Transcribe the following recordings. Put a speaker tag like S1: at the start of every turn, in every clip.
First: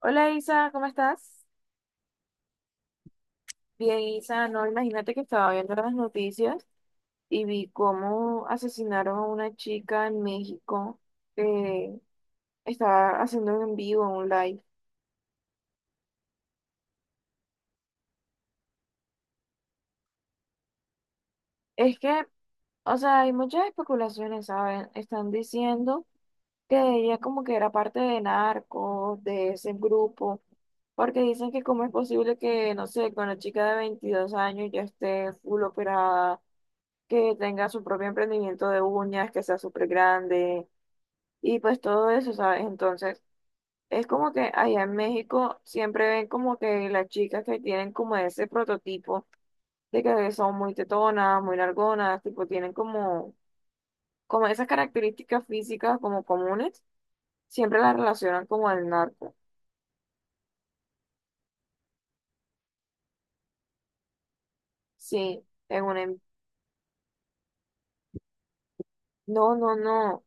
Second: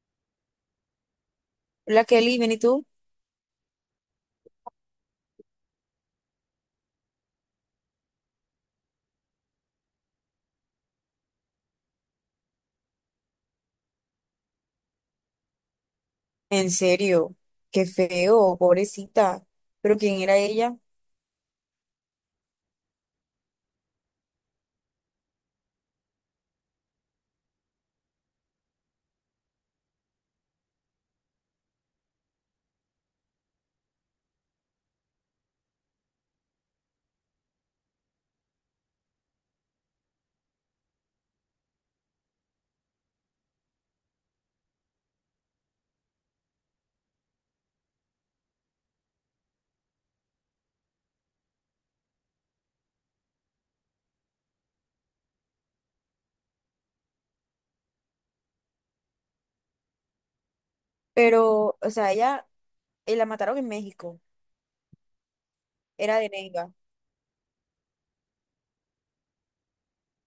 S1: Hola Isa, ¿cómo estás?
S2: Hola Kelly, ¿bien y tú?
S1: Bien, Isa, no, imagínate que estaba viendo las noticias y vi cómo asesinaron a una chica en México que estaba haciendo un en vivo, un live.
S2: En serio, qué feo, pobrecita. Pero ¿quién era ella?
S1: Es que, o sea, hay muchas especulaciones, ¿saben? Están diciendo que ella como que era parte de narcos, de ese grupo, porque dicen que cómo es posible que, no sé, con una chica de 22 años ya esté full operada, que tenga su propio emprendimiento de uñas, que sea súper grande y pues todo eso, ¿sabes? Entonces, es como que allá en México siempre ven como que las chicas que tienen como ese prototipo de que son muy tetonas, muy largonas, tipo tienen como, como esas características físicas como comunes, siempre las relacionan como al narco.
S2: Pero, o sea, ella la mataron en México,
S1: Sí, en
S2: era
S1: un...
S2: de Neiva.
S1: No, no, no.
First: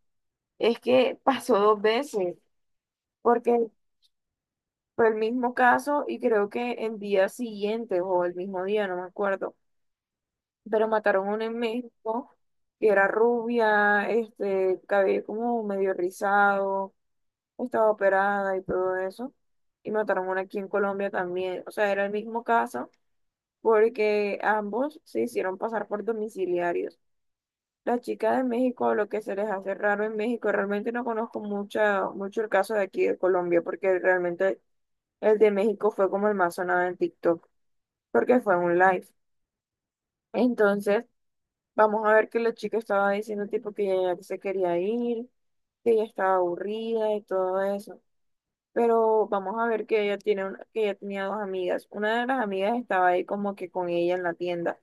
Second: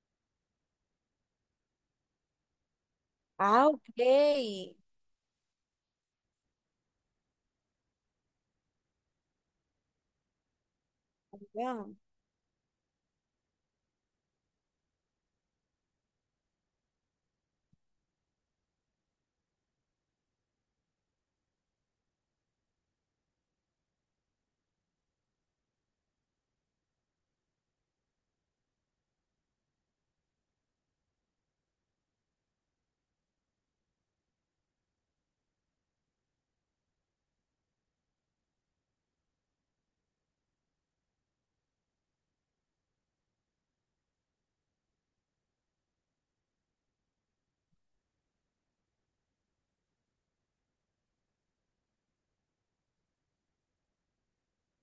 S1: Es que pasó dos veces, porque
S2: Ah, ok.
S1: fue el mismo caso y creo que en días siguientes o el mismo día, no me acuerdo, pero mataron a una en
S2: Ya.
S1: México que era rubia, cabello como medio rizado, estaba operada y todo eso. Y mataron a una aquí en Colombia también. O sea, era el mismo caso porque ambos se hicieron pasar por domiciliarios. La chica de México, lo que se les hace raro en México, realmente no conozco mucha, mucho el caso de aquí de Colombia porque realmente el de México fue como el más sonado en TikTok, porque fue un live. Entonces, vamos a ver que la chica estaba diciendo tipo que ella ya se quería ir, que ella estaba aburrida y todo eso. Pero vamos a ver que que ella tenía dos amigas. Una de las amigas estaba ahí como que con ella en la tienda.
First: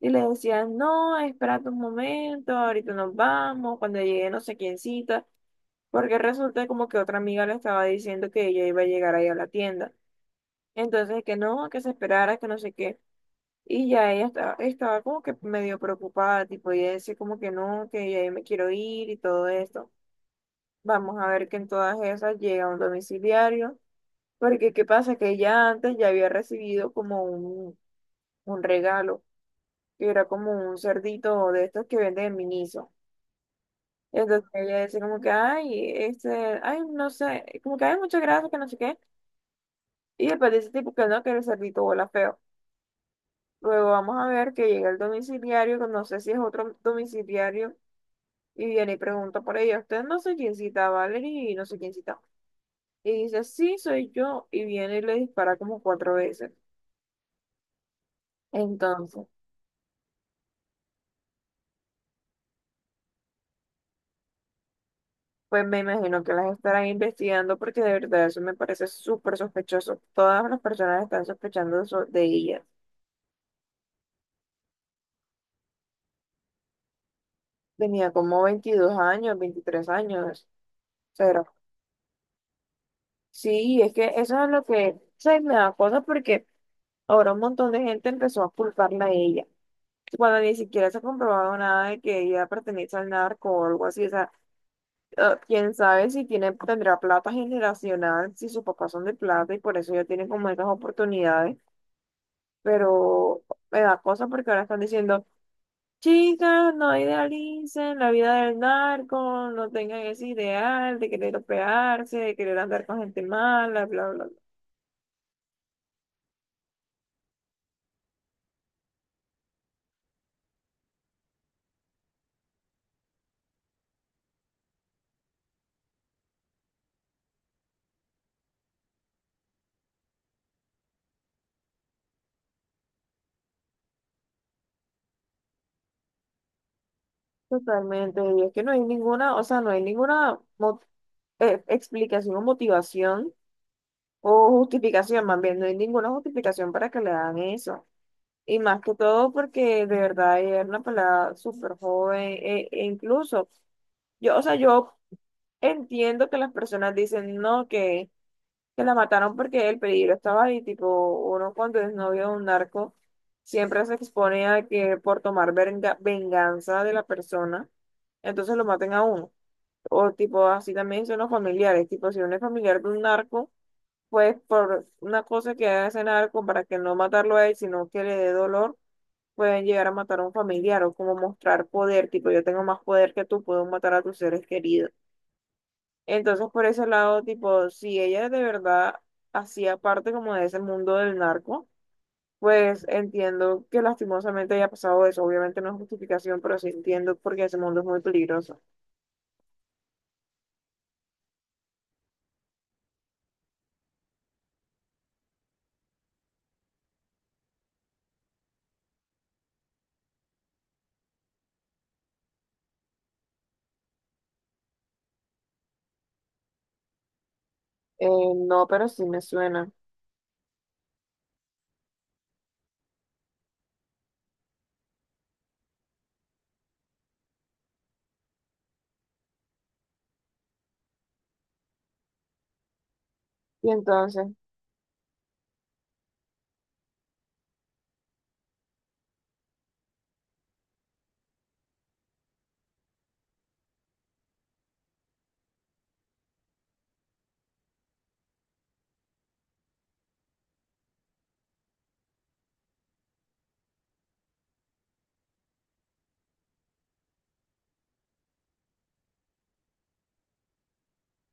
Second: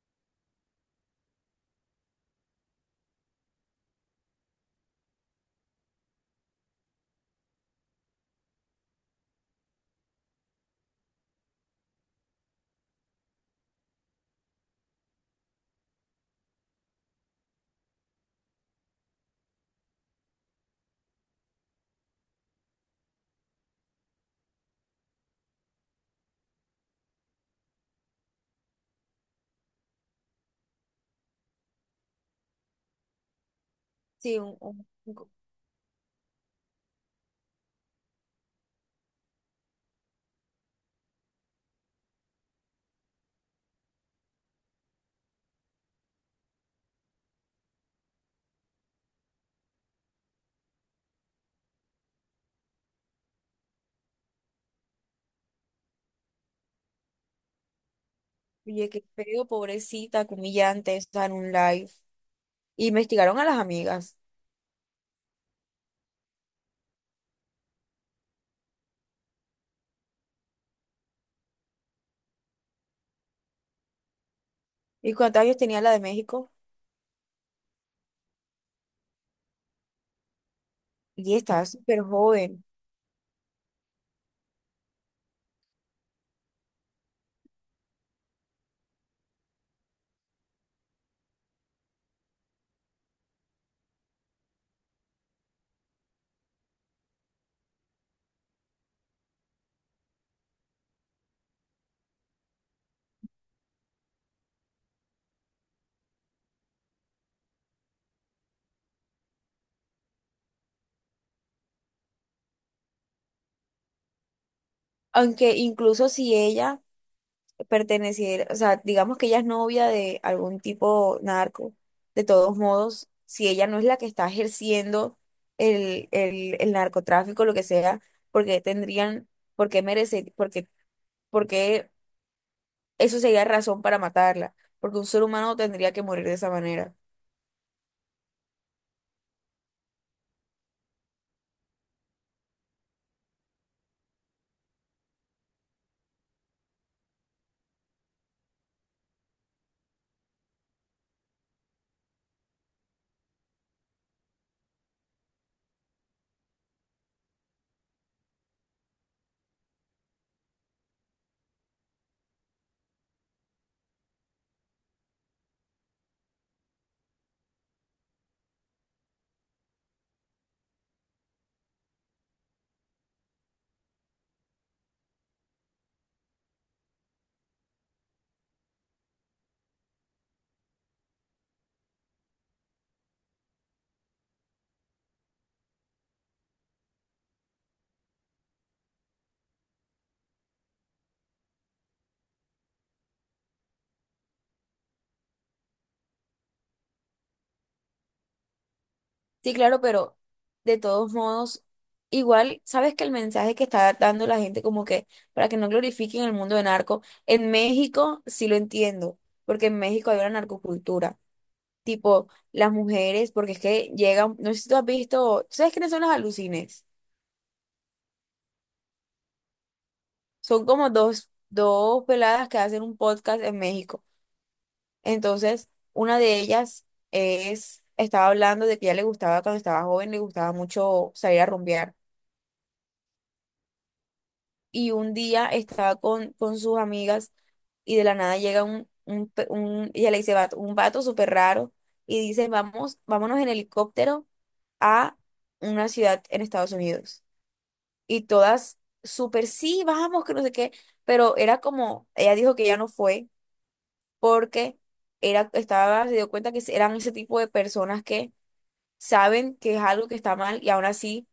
S1: Y le decían, no, espérate un momento, ahorita nos vamos, cuando llegue no sé quién cita. Porque resulta como que otra amiga le estaba diciendo que ella iba a llegar ahí a la tienda. Entonces, que no, que se esperara, que no sé qué. Y ya ella estaba como que medio preocupada, tipo, ella decía como que no, que ya yo me quiero ir y todo esto. Vamos a ver que en todas esas llega un domiciliario, porque qué pasa que ella antes ya había recibido como un regalo, que era como un cerdito de estos que venden en Miniso.
S2: Sí,
S1: Entonces
S2: un,
S1: ella
S2: un-
S1: decía
S2: un-
S1: como que,
S2: co-
S1: ay, ay, no sé, como que hay muchas gracias, que no sé qué. Y después dice tipo que no, que el cerdito huele feo. Luego vamos a ver que llega el domiciliario, que no sé si es otro domiciliario. Y viene y pregunta por ella, usted no sé quién cita a Valerie y no sé quién cita. Y dice, sí, soy yo. Y viene y le dispara como cuatro veces.
S2: Oye, qué
S1: Entonces,
S2: feo, pobrecita, qué humillante, o sea, en un live. Y investigaron a las amigas.
S1: pues me imagino que las estarán investigando porque de verdad eso me parece súper sospechoso. Todas las personas están sospechando de ella.
S2: ¿Y cuántos años tenía la de México?
S1: Tenía como 22 años, 23 años.
S2: Y
S1: Pero
S2: estaba súper joven.
S1: sí, es que eso es lo que se me da cosa porque ahora un montón de gente empezó a culparla a ella. Cuando ni siquiera se ha comprobado nada de que ella pertenece al narco o algo así. O sea, quién sabe si tiene, tendrá plata generacional, si sus papás son de plata y por eso ya tienen como esas oportunidades. Pero me da cosa porque ahora están diciendo, chicas, no idealicen la vida del narco, no tengan ese ideal de querer operarse, de querer andar con gente mala, bla, bla, bla.
S2: Aunque incluso si ella pertenecer, o sea, digamos que ella es novia de algún tipo narco, de todos modos, si ella no es la que está ejerciendo el narcotráfico, lo que sea, porque tendrían, porque merece, porque, porque eso sería razón para matarla, porque un ser humano tendría que morir de esa manera.
S1: Totalmente. Y es que no hay ninguna, o sea, no hay ninguna mo- explicación o motivación. O justificación, más bien, no hay ninguna justificación para que le hagan eso. Y más que todo porque de verdad ella era una pelada súper joven, e incluso, yo entiendo que las personas dicen, no, que la mataron porque el peligro estaba ahí, tipo, uno cuando es novio de un narco, siempre se expone a que por tomar venganza de la persona, entonces lo maten a uno. O tipo, así también son los familiares, tipo, si uno es familiar de un narco pues por una cosa que hacen algo para que no matarlo a él, sino que le dé dolor, pueden llegar a matar a un familiar o como mostrar poder, tipo yo tengo más poder que tú, puedo matar a tus seres queridos. Entonces por ese lado, tipo, si ella de verdad hacía parte como de ese mundo del narco, pues entiendo que lastimosamente haya pasado eso. Obviamente no es justificación, pero sí entiendo porque ese mundo es muy peligroso.
S2: Sí, claro, pero de todos modos, igual, sabes que el mensaje que está dando la gente como que para que no glorifiquen el mundo de narco, en México sí lo entiendo, porque en México hay una narcocultura, tipo las mujeres, porque es que llegan, no sé si tú has visto, ¿sabes quiénes son las alucines?
S1: Eh, no, pero sí me suena.
S2: Son como dos peladas que hacen un podcast en México. Entonces, una de ellas es, estaba hablando de que ya le gustaba cuando estaba joven, le gustaba mucho salir a rumbear.
S1: Y entonces,
S2: Y un día estaba con sus amigas y de la nada llega ella le dice, vato, un vato súper raro y dice, vamos, vámonos en helicóptero a una ciudad en Estados Unidos. Y todas súper, sí, vamos, que no sé qué, pero era como, ella dijo que ya no fue porque era, estaba, se dio cuenta que eran ese tipo de personas que saben que es algo que está mal y aún así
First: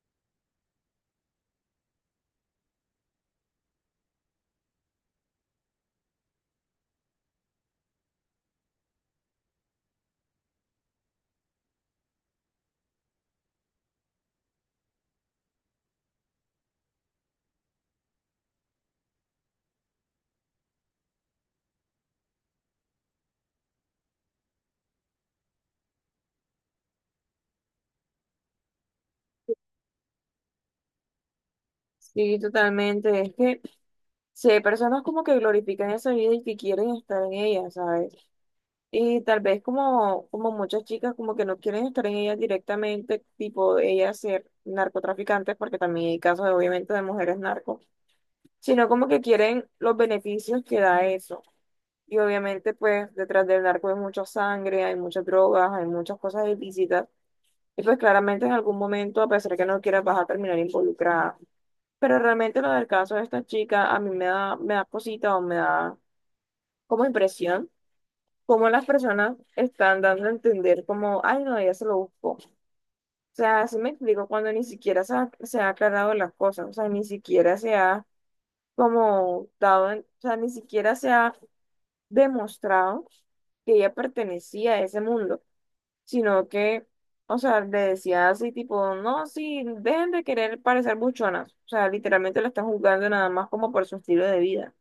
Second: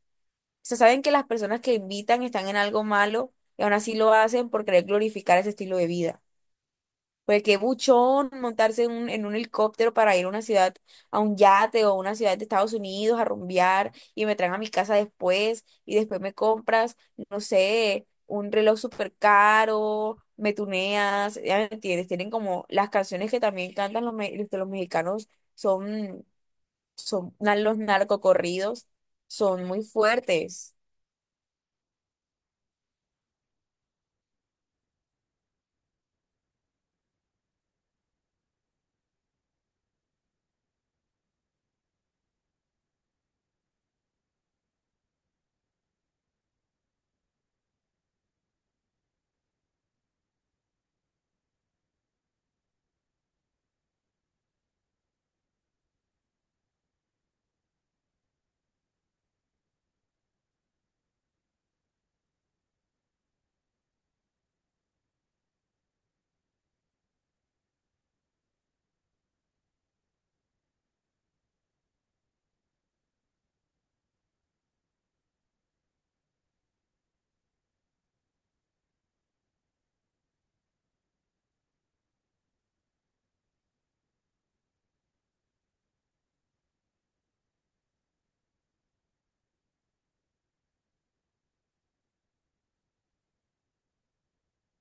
S2: sea, saben que las personas que invitan están en algo malo y aún así lo hacen por querer glorificar ese estilo de vida. Porque qué buchón montarse en un helicóptero para ir a una ciudad, a un yate o a una ciudad de Estados Unidos a rumbear y me traen a mi casa después y después me compras, no sé, un reloj súper caro, me tuneas, ya me entiendes, tienen como las canciones que también cantan los, los mexicanos son, los narcocorridos, son muy fuertes.
S1: sí, totalmente. Es que sí, hay personas como que glorifican esa vida y que quieren estar en ella, ¿sabes? Y tal vez como, como muchas chicas como que no quieren estar en ella directamente, tipo ellas ser narcotraficantes, porque también hay casos de, obviamente de mujeres narcos, sino como que quieren los beneficios que da eso. Y obviamente pues detrás del narco hay mucha sangre, hay muchas drogas, hay muchas cosas ilícitas. Y pues claramente en algún momento, a pesar que no quieras, vas a terminar involucrada. Pero realmente lo del caso de esta chica a mí me da cosita o me da como impresión, como las personas están dando a entender como, ay, no, ella se lo buscó. O sea, así me explico cuando ni siquiera se ha aclarado las cosas, o sea, ni siquiera se ha como o sea, ni siquiera se ha demostrado que ella pertenecía a ese mundo, sino que, o sea, le decía así tipo, no, sí, dejen de querer parecer buchonas, o sea, literalmente la están juzgando nada más como por su estilo de vida,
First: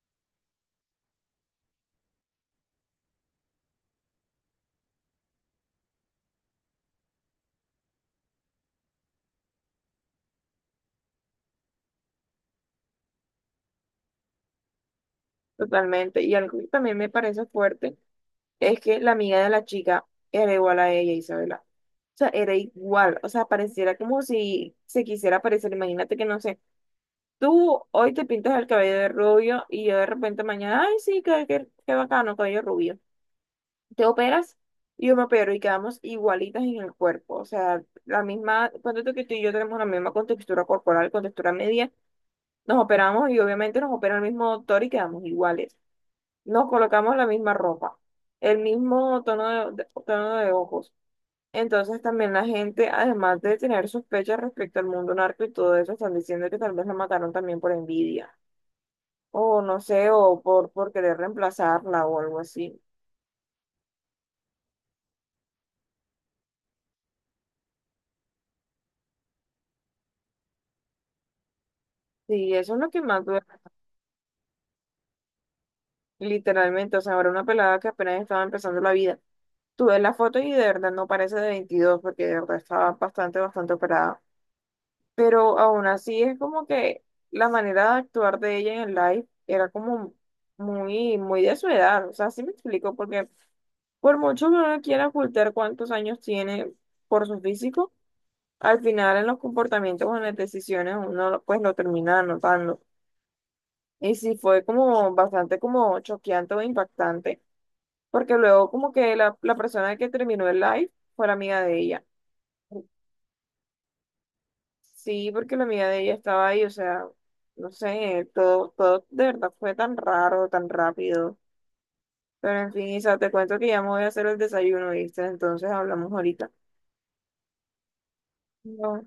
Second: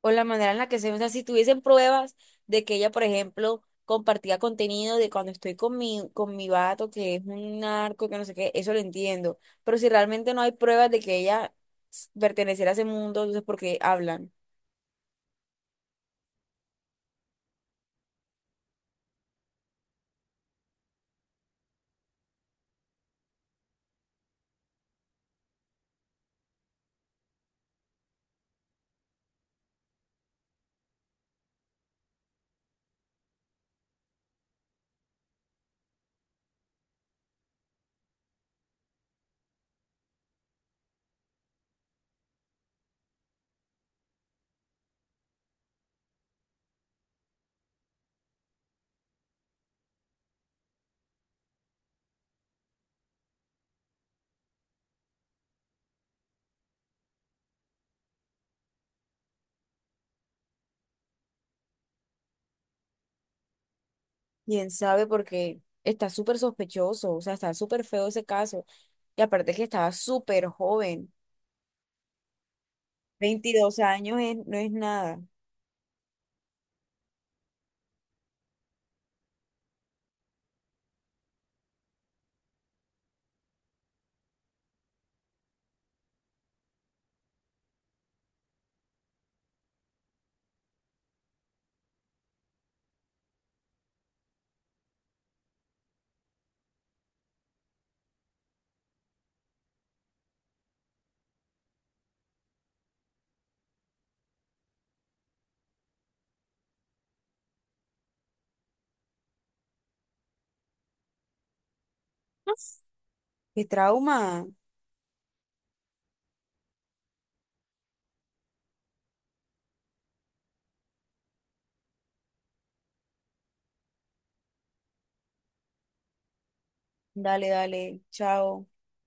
S2: O la manera en la que se, o sea, si tuviesen pruebas de que ella, por ejemplo, compartía contenido de cuando estoy con mi vato, que es un narco, que no sé qué, eso lo entiendo. Pero si realmente no hay pruebas de que ella perteneciera a ese mundo, entonces ¿por qué hablan?
S1: totalmente. Y algo que también me parece fuerte. Es que la amiga de la chica era igual a ella, Isabela. O sea, era igual. O sea, pareciera como si se quisiera parecer. Imagínate que, no sé, tú hoy te pintas el cabello de rubio y yo de repente mañana, ay, sí, qué bacano, cabello rubio. Te operas y yo me opero y quedamos igualitas en el cuerpo. O sea, la misma, cuando tú y yo tenemos la misma contextura corporal, contextura media, nos operamos y obviamente nos opera el mismo doctor y quedamos iguales. Nos colocamos la misma ropa, el mismo tono tono de ojos. Entonces también la gente, además de tener sospechas respecto al mundo narco y todo eso, están diciendo que tal vez la mataron también por envidia, o no sé, o por querer reemplazarla o algo así.
S2: ¿Quién sabe? Porque está súper sospechoso, o sea, está súper feo ese caso. Y aparte que estaba súper joven,
S1: Sí, eso es lo que más duele,
S2: 22 años es- no es nada.
S1: literalmente. O sea, ahora una pelada que apenas estaba empezando la vida. Tú ves la foto y de verdad no parece de 22, porque de verdad estaba bastante, bastante operada. Pero aún así es como que la manera de actuar de ella en el live era como muy de su edad. O sea, sí me explico, porque... Por mucho que uno quiera ocultar cuántos años tiene por su físico, al final en los comportamientos o en las decisiones uno pues lo termina notando. Y sí fue como bastante como choqueante o impactante, porque luego como que la persona que terminó el live fue la amiga de ella.
S2: Qué trauma.
S1: Sí, porque la amiga de ella estaba ahí, o sea, no sé, todo de verdad fue tan raro, tan rápido. Pero en fin, Isa, te cuento que ya me voy a hacer el desayuno, ¿viste? Entonces hablamos ahorita.
S2: Dale, dale, chao.
S1: No.